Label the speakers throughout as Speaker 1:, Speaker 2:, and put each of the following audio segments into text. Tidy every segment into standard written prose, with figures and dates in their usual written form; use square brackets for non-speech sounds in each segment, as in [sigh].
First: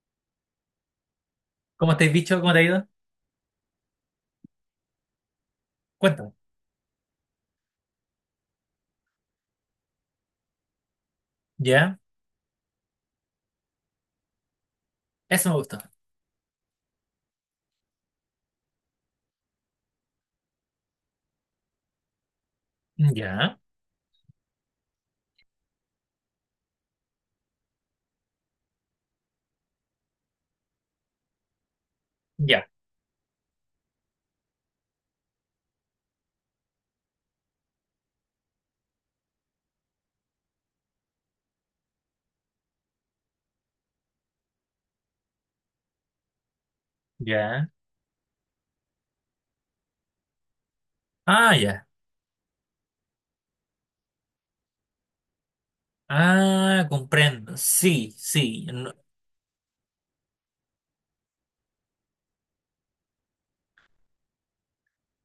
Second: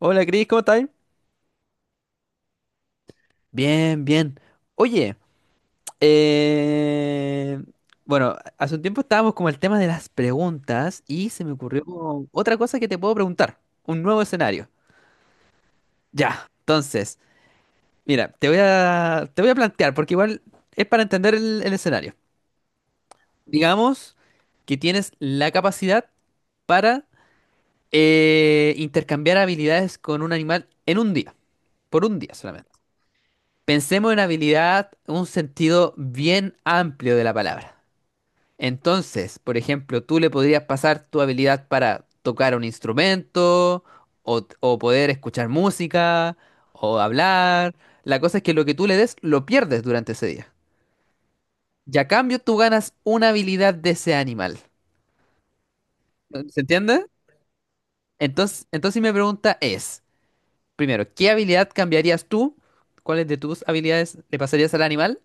Speaker 1: Hola Cris, ¿cómo estás?
Speaker 2: ¿Cómo te has dicho? ¿Cómo te ha ido?
Speaker 1: Bien, bien. Oye,
Speaker 2: Cuéntame.
Speaker 1: eh, bueno, hace un tiempo estábamos con el tema de las preguntas y se me ocurrió
Speaker 2: ¿Ya?
Speaker 1: otra cosa que te puedo preguntar, un nuevo escenario.
Speaker 2: Eso me gustó.
Speaker 1: Ya, entonces, mira, te voy a plantear, porque igual es para entender el escenario.
Speaker 2: ¿Ya?
Speaker 1: Digamos que tienes la capacidad para intercambiar habilidades con un animal en un día, por un día
Speaker 2: ¿Ya?
Speaker 1: solamente. Pensemos en habilidad, un sentido bien amplio de la palabra. Entonces, por ejemplo, tú le podrías pasar tu habilidad para tocar un instrumento, o, poder escuchar música, o
Speaker 2: ¿Ya?
Speaker 1: hablar. La cosa es que lo que tú le des lo pierdes durante ese día.
Speaker 2: Ah, ya.
Speaker 1: Y a cambio tú ganas una habilidad de ese animal. ¿Se
Speaker 2: Ah,
Speaker 1: entiende?
Speaker 2: comprendo. Sí,
Speaker 1: Entonces,
Speaker 2: sí. No-
Speaker 1: entonces mi pregunta es, primero, ¿qué habilidad cambiarías tú? ¿Cuáles de tus habilidades le pasarías al animal?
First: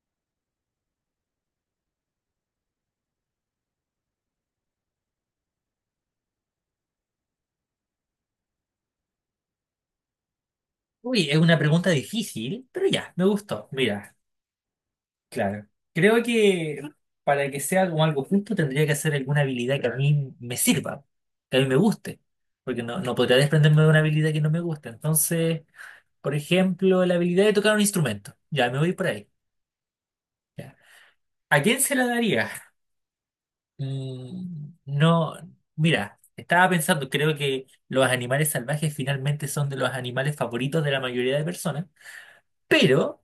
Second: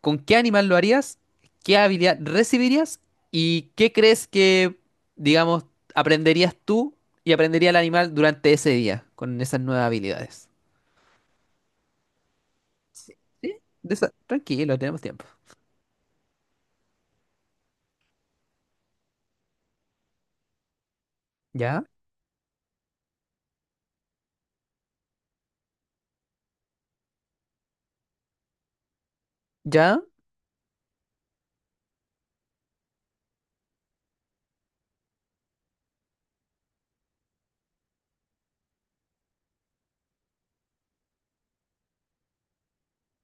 Speaker 1: ¿Con qué animal lo harías? ¿Qué habilidad recibirías? ¿Y qué crees que, digamos, aprenderías tú y aprendería el animal durante ese día con esas nuevas habilidades?
Speaker 2: Uy, es una pregunta difícil, pero ya,
Speaker 1: Sí.
Speaker 2: me
Speaker 1: ¿Sí?
Speaker 2: gustó. Mira,
Speaker 1: Tranquilo, tenemos tiempo.
Speaker 2: claro. Creo que para que sea como algo justo tendría que hacer alguna habilidad que a mí me sirva, que a mí me
Speaker 1: ¿Ya?
Speaker 2: guste, porque no podría desprenderme de una habilidad que no me gusta. Entonces, por ejemplo, la habilidad de tocar un instrumento. Ya, me voy por ahí.
Speaker 1: ¿Ya?
Speaker 2: Ya. ¿A quién se la daría? No, mira, estaba pensando, creo que los animales salvajes finalmente son de los animales favoritos de la mayoría de personas, pero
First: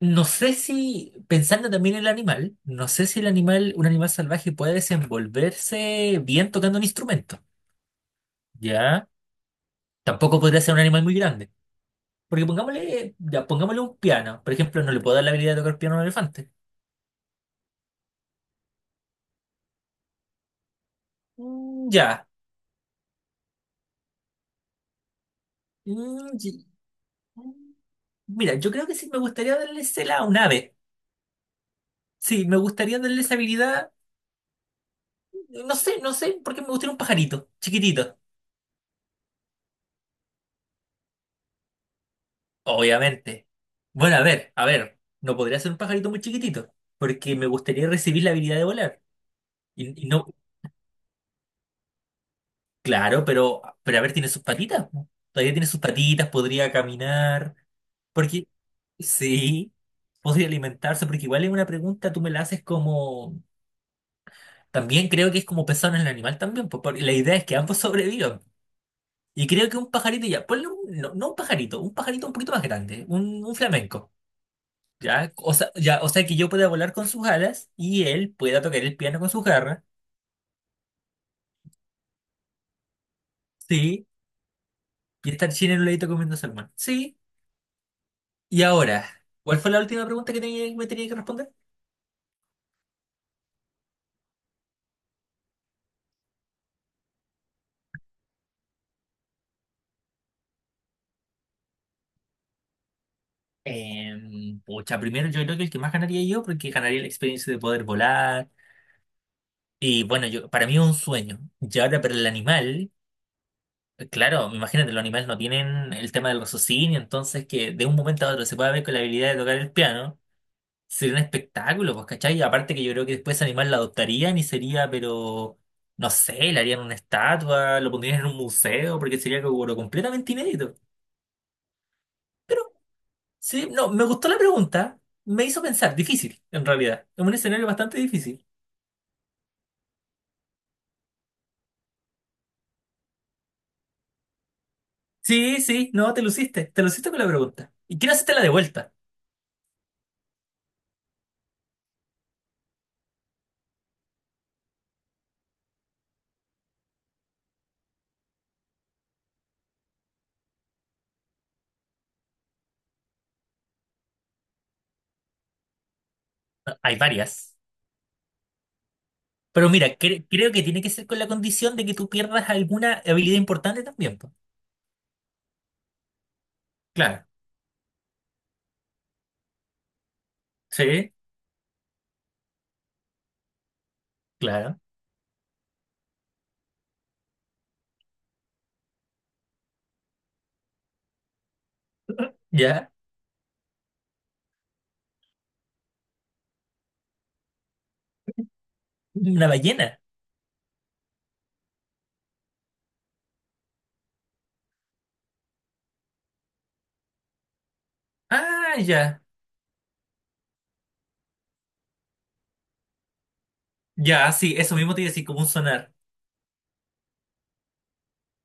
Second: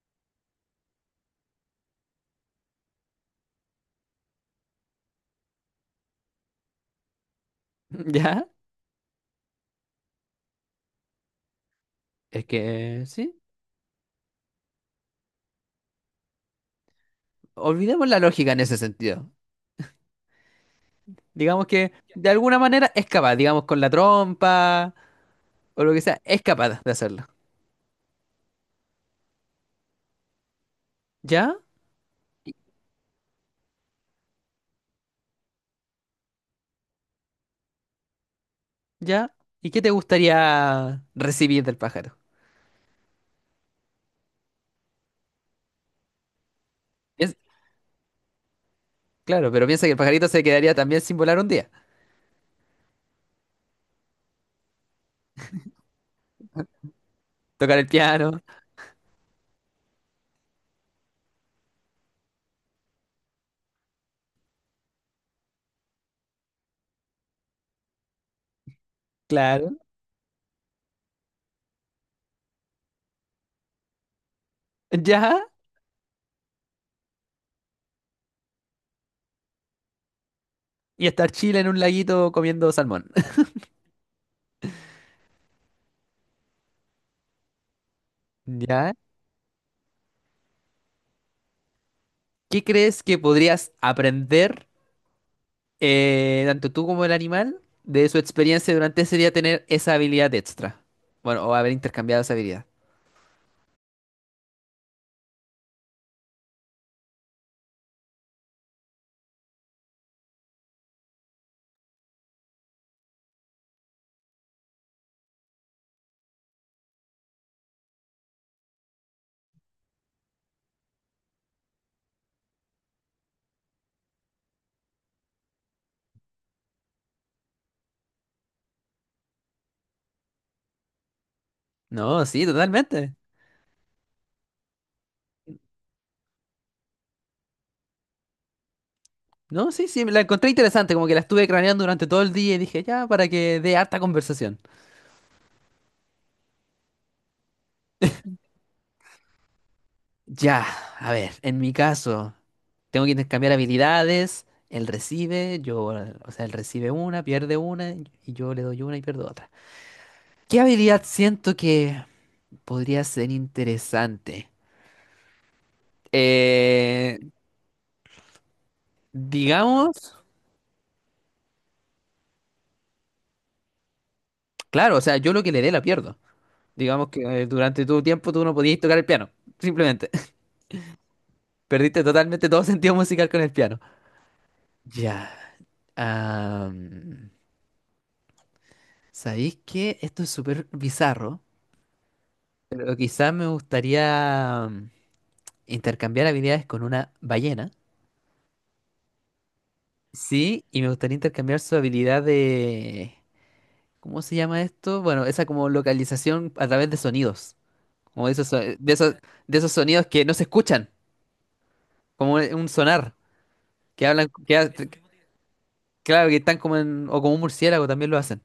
Speaker 2: no sé si, pensando también en el animal, no sé si el animal, un animal salvaje puede desenvolverse bien tocando un instrumento,
Speaker 1: [laughs] ¿Ya?
Speaker 2: ¿ya? Tampoco podría ser un animal muy grande,
Speaker 1: Es
Speaker 2: porque
Speaker 1: que,
Speaker 2: pongámosle,
Speaker 1: sí.
Speaker 2: ya, pongámosle un piano, por ejemplo, no le puedo dar la habilidad de tocar piano a un elefante.
Speaker 1: Olvidemos la lógica en ese sentido. Digamos
Speaker 2: Mm,
Speaker 1: que
Speaker 2: ya.
Speaker 1: de alguna manera es capaz, digamos con la trompa o lo que sea,
Speaker 2: Mm,
Speaker 1: es
Speaker 2: y-
Speaker 1: capaz de hacerlo.
Speaker 2: mm, Mira, yo creo que sí me gustaría darle cela a un ave.
Speaker 1: ¿Ya?
Speaker 2: Sí, me gustaría darle esa habilidad. No sé, porque me gustaría un pajarito, chiquitito.
Speaker 1: ¿Ya? ¿Y qué te gustaría recibir del pájaro?
Speaker 2: Obviamente. Bueno, a ver, a ver. No podría ser un pajarito muy chiquitito,
Speaker 1: Piens-
Speaker 2: porque me gustaría recibir la habilidad de volar.
Speaker 1: Claro, pero piensa que el
Speaker 2: Y
Speaker 1: pajarito
Speaker 2: no,
Speaker 1: se quedaría también sin volar un día.
Speaker 2: claro, pero a ver, tiene sus patitas. Po. Todavía tiene sus patitas, podría caminar.
Speaker 1: Tocar el piano,
Speaker 2: Porque, sí, podría alimentarse, porque igual es una pregunta, tú me la haces como. También creo que es como pensar en el animal también, pues, porque la idea es que ambos [laughs] sobrevivan. Y creo
Speaker 1: claro.
Speaker 2: que un pajarito ya, ponle un, no, no un pajarito, un pajarito un poquito más grande, un flamenco, ¿ya?
Speaker 1: Ya.
Speaker 2: O sea, ya, o sea que yo pueda volar con sus alas y él pueda tocar el piano con sus garras,
Speaker 1: Y estar chile en un laguito comiendo salmón. [laughs]
Speaker 2: sí, y estar chino en un ladito comiendo salmón, sí. Y
Speaker 1: Ya.
Speaker 2: ahora, ¿cuál fue la última pregunta que tenía- me tenía que responder?
Speaker 1: ¿Qué crees que podrías aprender, tanto tú como el animal, de su experiencia durante ese día tener esa habilidad extra? Bueno, o haber intercambiado esa habilidad.
Speaker 2: Pucha, primero yo creo que el que más ganaría yo, porque ganaría la experiencia de poder volar, y bueno, yo, para mí es un sueño. Y ahora para el animal. Claro, imagínate, los animales no tienen el tema del raciocinio, entonces que de un momento a otro se pueda ver con la habilidad de tocar el piano, sería un espectáculo, pues, ¿cachai? Y aparte que yo creo que después ese animal la adoptarían y sería, pero, no sé, le harían una estatua, lo pondrían en un museo, porque sería algo pero completamente inédito.
Speaker 1: No, sí,
Speaker 2: Pero,
Speaker 1: totalmente.
Speaker 2: sí, no, me gustó la pregunta, me hizo pensar, difícil, en realidad, es un escenario bastante difícil.
Speaker 1: No, sí, sí, la encontré interesante, como que la estuve craneando durante todo el día y dije, ya, para que dé harta conversación.
Speaker 2: Sí, sí, no, te luciste con la pregunta. ¿Y quién hacerte la de vuelta?
Speaker 1: Ya, a ver, en mi caso, tengo que intercambiar habilidades, él recibe, o sea, él recibe una, pierde una, y yo le doy una y pierdo otra. ¿Qué habilidad siento que podría ser interesante?
Speaker 2: Hay
Speaker 1: Eh,
Speaker 2: varias. Pero mira,
Speaker 1: digamos,
Speaker 2: creo que tiene que ser con la condición de que tú pierdas alguna habilidad importante también, po.
Speaker 1: claro, o sea, yo lo que le dé la pierdo. Digamos que
Speaker 2: Claro,
Speaker 1: durante tu tiempo tú no podías tocar el piano, simplemente.
Speaker 2: sí,
Speaker 1: [laughs] Perdiste totalmente todo sentido musical con el piano.
Speaker 2: claro,
Speaker 1: Ya. am, ¿Sabéis qué? Esto es súper bizarro.
Speaker 2: ya.
Speaker 1: Pero quizás me gustaría intercambiar habilidades con una ballena.
Speaker 2: Una ballena.
Speaker 1: Sí, y me gustaría intercambiar su habilidad de... ¿Cómo se llama esto? Bueno, esa como localización a través de sonidos. Como de esos, so-
Speaker 2: Ah, ya,
Speaker 1: de esos sonidos que no se escuchan. Como un sonar. Que hablan...
Speaker 2: ya, sí,
Speaker 1: Que, ha-
Speaker 2: eso mismo te iba a decir, como un sonar.
Speaker 1: Claro, que están como en... O como un murciélago también lo hacen.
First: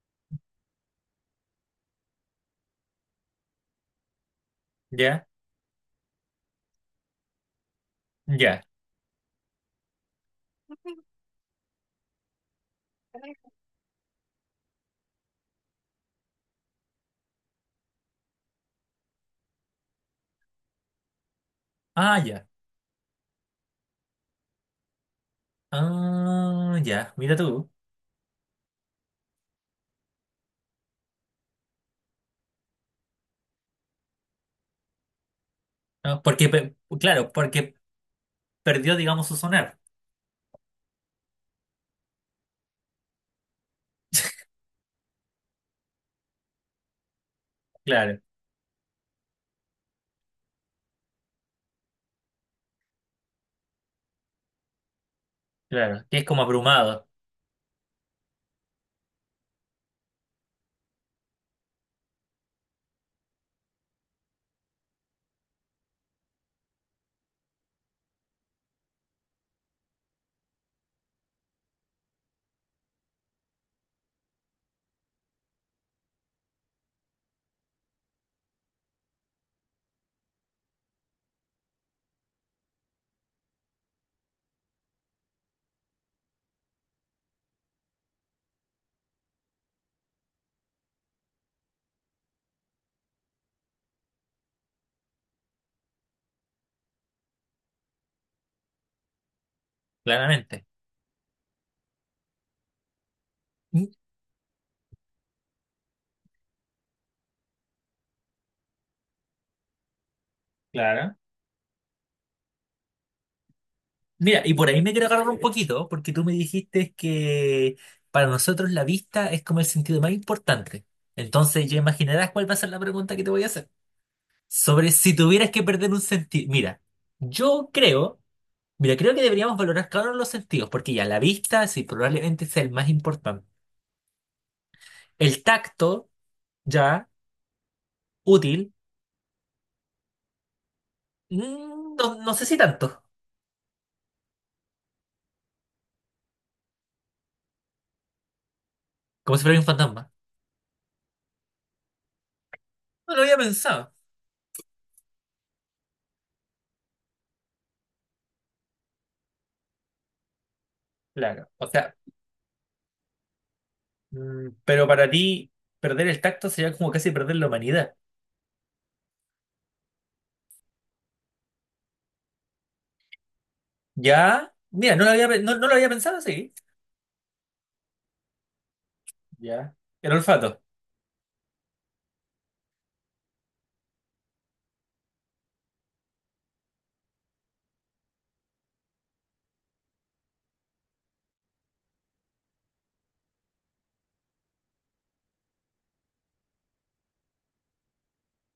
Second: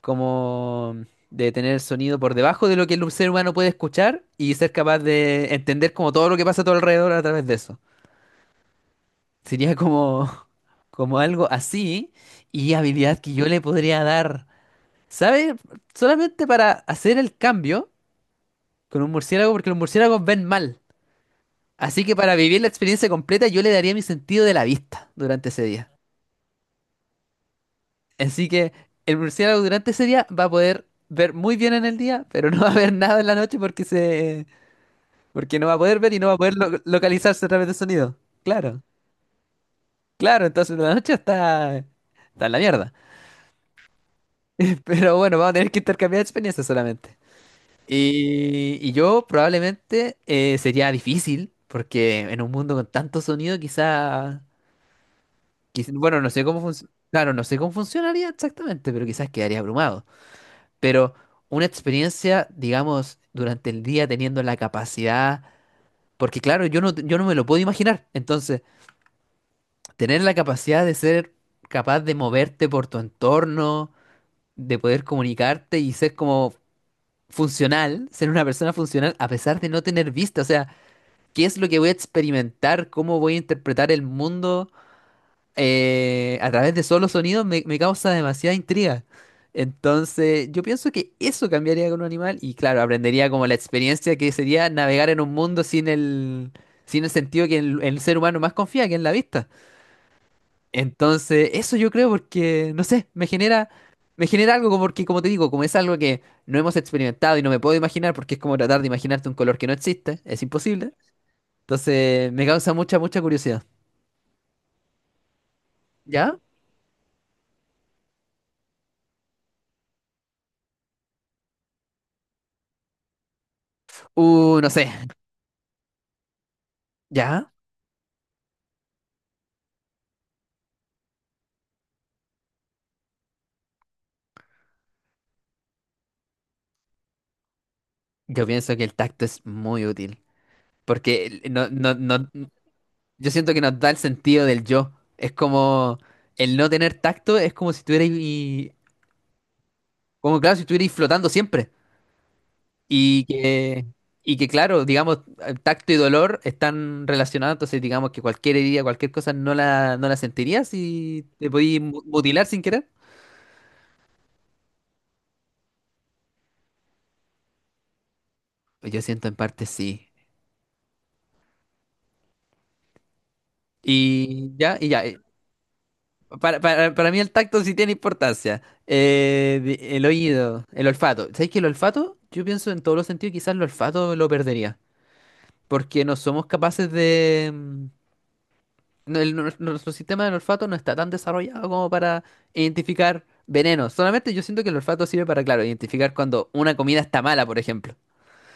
Speaker 1: Como de tener sonido por debajo de lo que el ser humano puede escuchar y ser capaz
Speaker 2: Ya,
Speaker 1: de entender como todo lo que pasa a tu alrededor a través de eso.
Speaker 2: ya.
Speaker 1: Sería como, como algo así y habilidad que yo le podría dar, ¿sabes? Solamente para hacer el cambio con un murciélago, porque los murciélagos ven mal. Así que
Speaker 2: Ah,
Speaker 1: para
Speaker 2: ya.
Speaker 1: vivir la experiencia completa yo le daría mi sentido de la vista durante ese día.
Speaker 2: Ah, ya, mira tú.
Speaker 1: Así que el murciélago durante ese día va a poder ver muy bien en el día, pero no va a ver nada en la noche porque no va a poder ver y
Speaker 2: Ah,
Speaker 1: no va a
Speaker 2: porque,
Speaker 1: poder
Speaker 2: claro,
Speaker 1: localizarse a través del
Speaker 2: porque
Speaker 1: sonido. Claro,
Speaker 2: perdió, digamos, su sonar.
Speaker 1: claro, entonces la noche está en la mierda. Pero bueno, vamos a tener que intercambiar experiencias solamente.
Speaker 2: Claro,
Speaker 1: Y yo probablemente sería difícil, porque en un mundo con tanto sonido,
Speaker 2: claro, que
Speaker 1: bueno,
Speaker 2: es
Speaker 1: no
Speaker 2: como
Speaker 1: sé cómo funciona,
Speaker 2: abrumado,
Speaker 1: claro, no sé cómo funcionaría exactamente, pero quizás quedaría abrumado. Pero una experiencia, digamos, durante el día teniendo la capacidad, porque claro, yo no me lo puedo imaginar. Entonces, tener la capacidad de ser capaz de moverte por tu entorno, de poder comunicarte y ser como funcional, ser una persona funcional a pesar de no tener vista. O sea, ¿qué es lo que voy a experimentar? ¿Cómo voy a interpretar el mundo a través de solo sonidos? Me causa demasiada intriga. Entonces, yo pienso que eso cambiaría con un animal y claro, aprendería como la experiencia que sería navegar en un mundo sin sin el sentido que el ser humano más confía, que es la vista.
Speaker 2: claramente.
Speaker 1: Entonces, eso yo creo porque, no sé,
Speaker 2: Mm.
Speaker 1: me genera algo como porque, como te digo, como es algo que no hemos experimentado y no me puedo imaginar porque es como tratar de imaginarte un color que no existe, es imposible.
Speaker 2: Claro.
Speaker 1: Entonces, me causa mucha, mucha curiosidad.
Speaker 2: Mira, y por ahí me quiero agarrar un poquito, porque tú me
Speaker 1: ¿Ya?
Speaker 2: dijiste que para nosotros la vista es como el sentido más importante. Entonces ya imaginarás cuál va a ser la pregunta que te voy a hacer.
Speaker 1: No sé.
Speaker 2: Sobre si tuvieras que perder un sentido. Mira,
Speaker 1: ¿Ya?
Speaker 2: yo creo, mira, creo que deberíamos valorar cada uno de los sentidos, porque ya la vista sí probablemente sea el más importante. El tacto, ya,
Speaker 1: Yo
Speaker 2: útil,
Speaker 1: pienso que el tacto es muy útil porque el- no, no,
Speaker 2: no,
Speaker 1: no,
Speaker 2: no sé si tanto,
Speaker 1: yo siento que nos da el sentido del yo. Es como el no tener tacto es como si estuvierais,
Speaker 2: como si fuera un fantasma.
Speaker 1: como claro, si estuvierais flotando siempre.
Speaker 2: No lo
Speaker 1: Y
Speaker 2: había
Speaker 1: que,
Speaker 2: pensado.
Speaker 1: y que claro, digamos, tacto y dolor están relacionados, entonces digamos que cualquier herida, cualquier cosa no la sentirías si te
Speaker 2: Claro, o
Speaker 1: podías
Speaker 2: sea,
Speaker 1: mutilar sin querer.
Speaker 2: mm, pero para ti, perder el tacto sería como casi perder la humanidad.
Speaker 1: Pues yo siento en parte sí.
Speaker 2: Ya,
Speaker 1: Y ya, y
Speaker 2: mira,
Speaker 1: ya. eh,
Speaker 2: no, no lo había pensado así.
Speaker 1: Para, para mí el tacto sí tiene importancia. Eh,
Speaker 2: Ya.
Speaker 1: de- el
Speaker 2: El olfato,
Speaker 1: oído, el olfato. ¿Sabes que el olfato? Yo pienso en todos los sentidos, quizás el olfato lo perdería. Porque no somos capaces de... nuestro sistema del olfato no está tan desarrollado como para identificar venenos. Solamente yo siento que el olfato sirve para, claro, identificar cuando una comida está mala, por ejemplo.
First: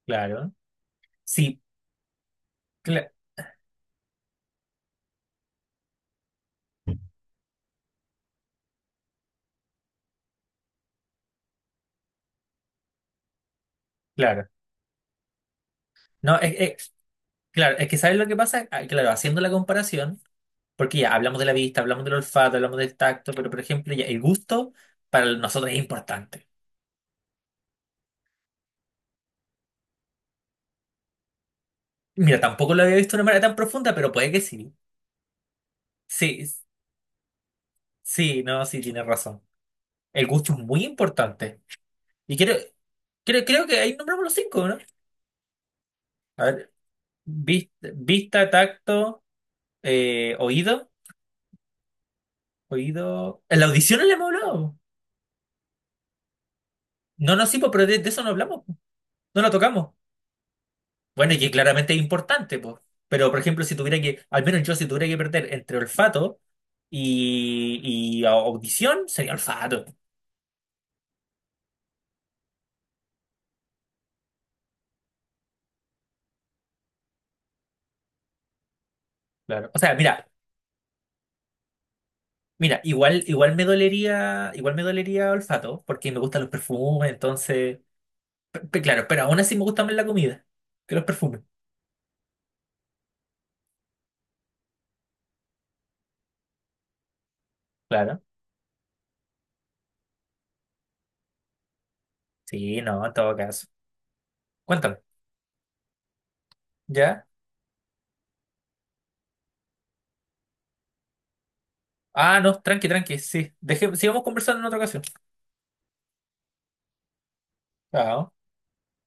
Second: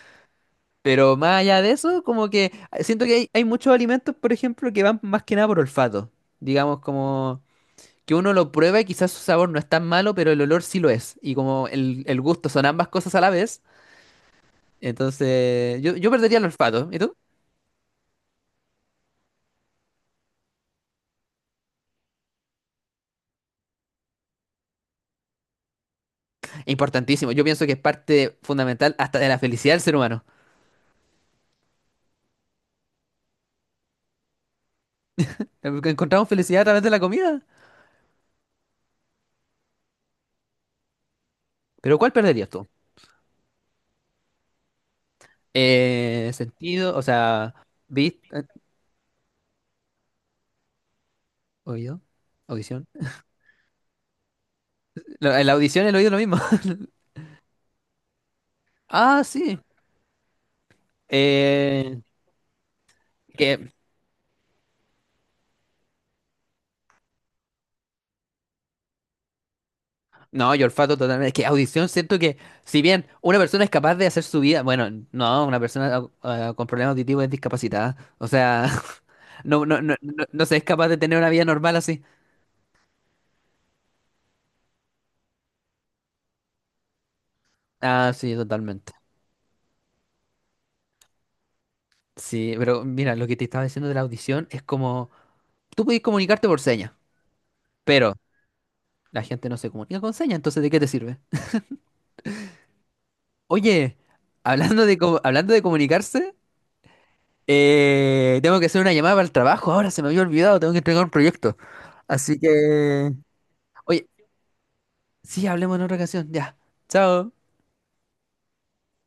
Speaker 2: claro.
Speaker 1: Pero más
Speaker 2: Sí,
Speaker 1: allá de eso, como que siento
Speaker 2: cla-
Speaker 1: que hay muchos alimentos, por ejemplo, que van más que nada por olfato. Digamos, como que uno lo prueba y quizás su sabor no es tan malo, pero el olor sí lo es. Y como el gusto son ambas cosas a la vez,
Speaker 2: claro.
Speaker 1: entonces yo perdería
Speaker 2: No,
Speaker 1: el
Speaker 2: es,
Speaker 1: olfato. ¿Y tú?
Speaker 2: claro, es que ¿sabes lo que pasa? Ah, claro, haciendo la comparación, porque ya hablamos de la vista, hablamos del olfato, hablamos del tacto, pero por ejemplo, ya el gusto para nosotros es importante.
Speaker 1: Importantísimo. Yo pienso que es parte fundamental hasta de la felicidad del ser humano.
Speaker 2: Mira, tampoco lo había visto de una manera tan profunda, pero puede que sí.
Speaker 1: Porque encontramos
Speaker 2: Sí,
Speaker 1: felicidad a través de la comida.
Speaker 2: sí, no, sí, tienes razón. El gusto es muy importante.
Speaker 1: Pero ¿cuál
Speaker 2: Y
Speaker 1: perderías
Speaker 2: creo,
Speaker 1: tú?
Speaker 2: creo, creo que ahí nombramos los cinco, ¿no?
Speaker 1: Eh,
Speaker 2: A ver,
Speaker 1: sentido, o sea, vista,
Speaker 2: vista, tacto, oído,
Speaker 1: oído, audición.
Speaker 2: oído. En la audición no le hemos hablado.
Speaker 1: La audición y el oído es lo mismo. [laughs]
Speaker 2: No, no, sí, po, pero de eso no hablamos, po.
Speaker 1: Ah,
Speaker 2: No lo
Speaker 1: sí.
Speaker 2: tocamos. Bueno, y que claramente
Speaker 1: Eh,
Speaker 2: es importante, pues. Pero, por ejemplo,
Speaker 1: que
Speaker 2: si tuviera que, al menos yo, si tuviera que perder entre olfato y, y audición, sería olfato.
Speaker 1: no, yo olfato totalmente. Es que audición siento que, si bien una persona es capaz de hacer su vida, bueno, no, una persona con problemas auditivos es discapacitada. O sea, [laughs] no,
Speaker 2: Claro. O
Speaker 1: no,
Speaker 2: sea,
Speaker 1: no, no,
Speaker 2: mira,
Speaker 1: no se es capaz de tener una vida normal así.
Speaker 2: mira, igual, igual me dolería olfato, porque me gustan los perfumes, entonces.
Speaker 1: Ah, sí, totalmente.
Speaker 2: Claro, pero aún así me gusta más la comida que los perfumes.
Speaker 1: Sí, pero mira, lo que te estaba diciendo de la audición es como, tú podés comunicarte por señas. Pero
Speaker 2: Claro.
Speaker 1: la gente no se comunica con señas, entonces ¿de qué te sirve?
Speaker 2: Sí, no, en todo caso.
Speaker 1: Oye,
Speaker 2: Cuéntame.
Speaker 1: hablando de comunicarse,
Speaker 2: ¿Ya?
Speaker 1: tengo que hacer una llamada para el trabajo. Ahora se me había olvidado, tengo que entregar un proyecto. Así
Speaker 2: Ah, no, tranqui,
Speaker 1: que...
Speaker 2: tranqui, sí. Deje,
Speaker 1: Oye,
Speaker 2: sigamos conversando en otra ocasión.
Speaker 1: sí, hablemos en otra ocasión. Ya. Chao.
Speaker 2: Ah,